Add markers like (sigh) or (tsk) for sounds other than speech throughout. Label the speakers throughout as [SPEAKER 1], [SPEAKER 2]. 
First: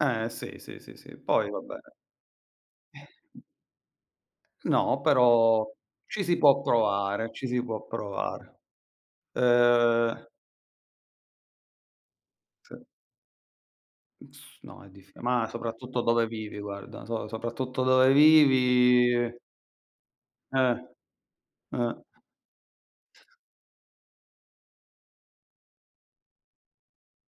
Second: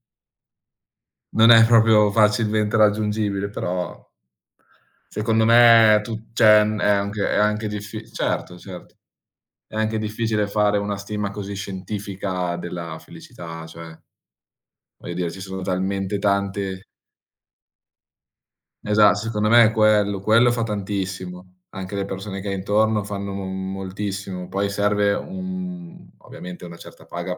[SPEAKER 1] Eh sì, sì, sì, sì. Poi
[SPEAKER 2] Non
[SPEAKER 1] va
[SPEAKER 2] è
[SPEAKER 1] bene
[SPEAKER 2] proprio facilmente raggiungibile, però
[SPEAKER 1] No,
[SPEAKER 2] secondo
[SPEAKER 1] però
[SPEAKER 2] me è
[SPEAKER 1] ci
[SPEAKER 2] tu
[SPEAKER 1] si può
[SPEAKER 2] cioè n è anche
[SPEAKER 1] provare,
[SPEAKER 2] è
[SPEAKER 1] ci si
[SPEAKER 2] anche
[SPEAKER 1] può
[SPEAKER 2] diffi certo,
[SPEAKER 1] provare.
[SPEAKER 2] certo. È anche
[SPEAKER 1] Ehm
[SPEAKER 2] difficile fare una stima così scientifica
[SPEAKER 1] Sì.
[SPEAKER 2] della felicità, cioè
[SPEAKER 1] Mh s no, è
[SPEAKER 2] voglio
[SPEAKER 1] diffi
[SPEAKER 2] dire ci
[SPEAKER 1] mah,
[SPEAKER 2] sono
[SPEAKER 1] soprattutto
[SPEAKER 2] talmente
[SPEAKER 1] dove vivi,
[SPEAKER 2] tante
[SPEAKER 1] guarda. So soprattutto dove
[SPEAKER 2] Esa
[SPEAKER 1] vivi
[SPEAKER 2] secondo me è quello, quello fa
[SPEAKER 1] Eh.
[SPEAKER 2] tantissimo. Anche le
[SPEAKER 1] Eh.
[SPEAKER 2] persone che hai intorno fanno m moltissimo. Poi serve un ovviamente una certa paga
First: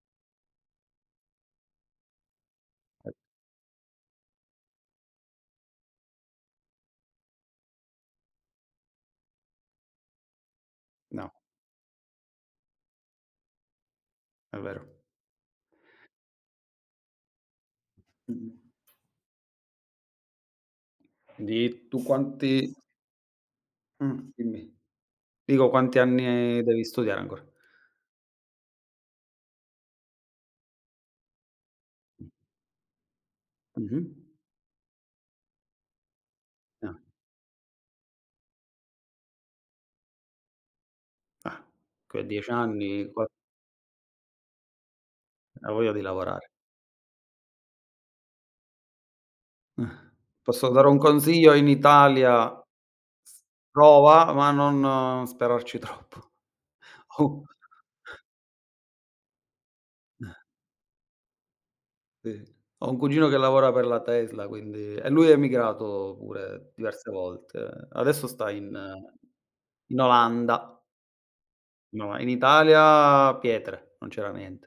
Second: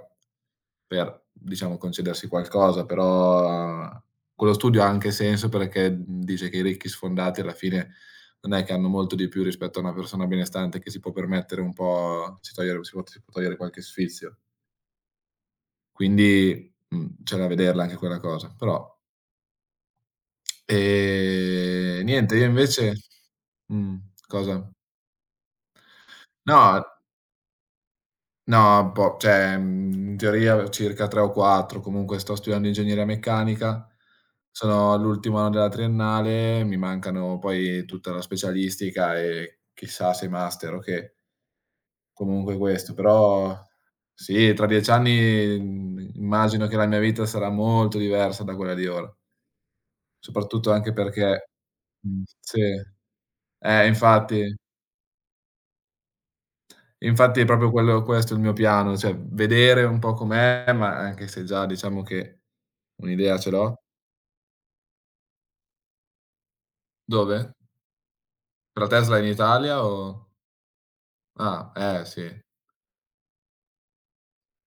[SPEAKER 2] per, diciamo, concedersi qualcosa.
[SPEAKER 1] Eh.
[SPEAKER 2] Però quello studio ha anche senso perché, mhmm, dice che i ricchi sfondati alla fine non è che hanno molto di più rispetto a una persona benestante che si può
[SPEAKER 1] No.
[SPEAKER 2] permettere un po' si togliere si può si può togliere qualche sfizio.
[SPEAKER 1] È vero.
[SPEAKER 2] Quindi, mhmm, c'è da vederla anche quella cosa, però (tsk)
[SPEAKER 1] Di tu
[SPEAKER 2] Ehm, niente, io
[SPEAKER 1] quanti
[SPEAKER 2] invece mhmm,
[SPEAKER 1] Mh,
[SPEAKER 2] cosa?
[SPEAKER 1] dimmi. Dico, quanti anni
[SPEAKER 2] No è
[SPEAKER 1] devi studiare ancora?
[SPEAKER 2] No, è un po' cioè, mhmm, in teoria circa 3 o 4, comunque sto studiando ingegneria meccanica,
[SPEAKER 1] Mh-mh.
[SPEAKER 2] sono all'ultimo anno della triennale, mi
[SPEAKER 1] Ah.
[SPEAKER 2] mancano poi tutta la specialistica e chissà se master o che.
[SPEAKER 1] Ah. Quei 10
[SPEAKER 2] Comunque questo.
[SPEAKER 1] anni, qua
[SPEAKER 2] Però sì, tra 10 anni,
[SPEAKER 1] Avoglia di
[SPEAKER 2] mhmm,
[SPEAKER 1] lavorare.
[SPEAKER 2] immagino che la mia vita sarà molto diversa da quella di ora.
[SPEAKER 1] (chuckles) Posso
[SPEAKER 2] Soprattutto
[SPEAKER 1] dare
[SPEAKER 2] anche
[SPEAKER 1] un
[SPEAKER 2] perché
[SPEAKER 1] consiglio? In
[SPEAKER 2] mhmm,
[SPEAKER 1] Italia
[SPEAKER 2] sì.
[SPEAKER 1] s
[SPEAKER 2] Eh,
[SPEAKER 1] prova, ma
[SPEAKER 2] infatti.
[SPEAKER 1] non sperarci troppo.
[SPEAKER 2] Infatti è
[SPEAKER 1] O
[SPEAKER 2] proprio quello questo il mio piano, cioè vedere un po'
[SPEAKER 1] (chuckles)
[SPEAKER 2] com'è, ma anche se già diciamo che
[SPEAKER 1] Sì. Ho un cugino che
[SPEAKER 2] un'idea ce
[SPEAKER 1] lavora
[SPEAKER 2] l'ho.
[SPEAKER 1] per la Tesla, quindi e lui è emigrato pure, diverse
[SPEAKER 2] Dove?
[SPEAKER 1] volte. Adesso sta in
[SPEAKER 2] Per la Tesla in Italia
[SPEAKER 1] in
[SPEAKER 2] o
[SPEAKER 1] Olanda.
[SPEAKER 2] Ah, eh
[SPEAKER 1] No, in
[SPEAKER 2] sì.
[SPEAKER 1] Italia pietre, non c'era niente.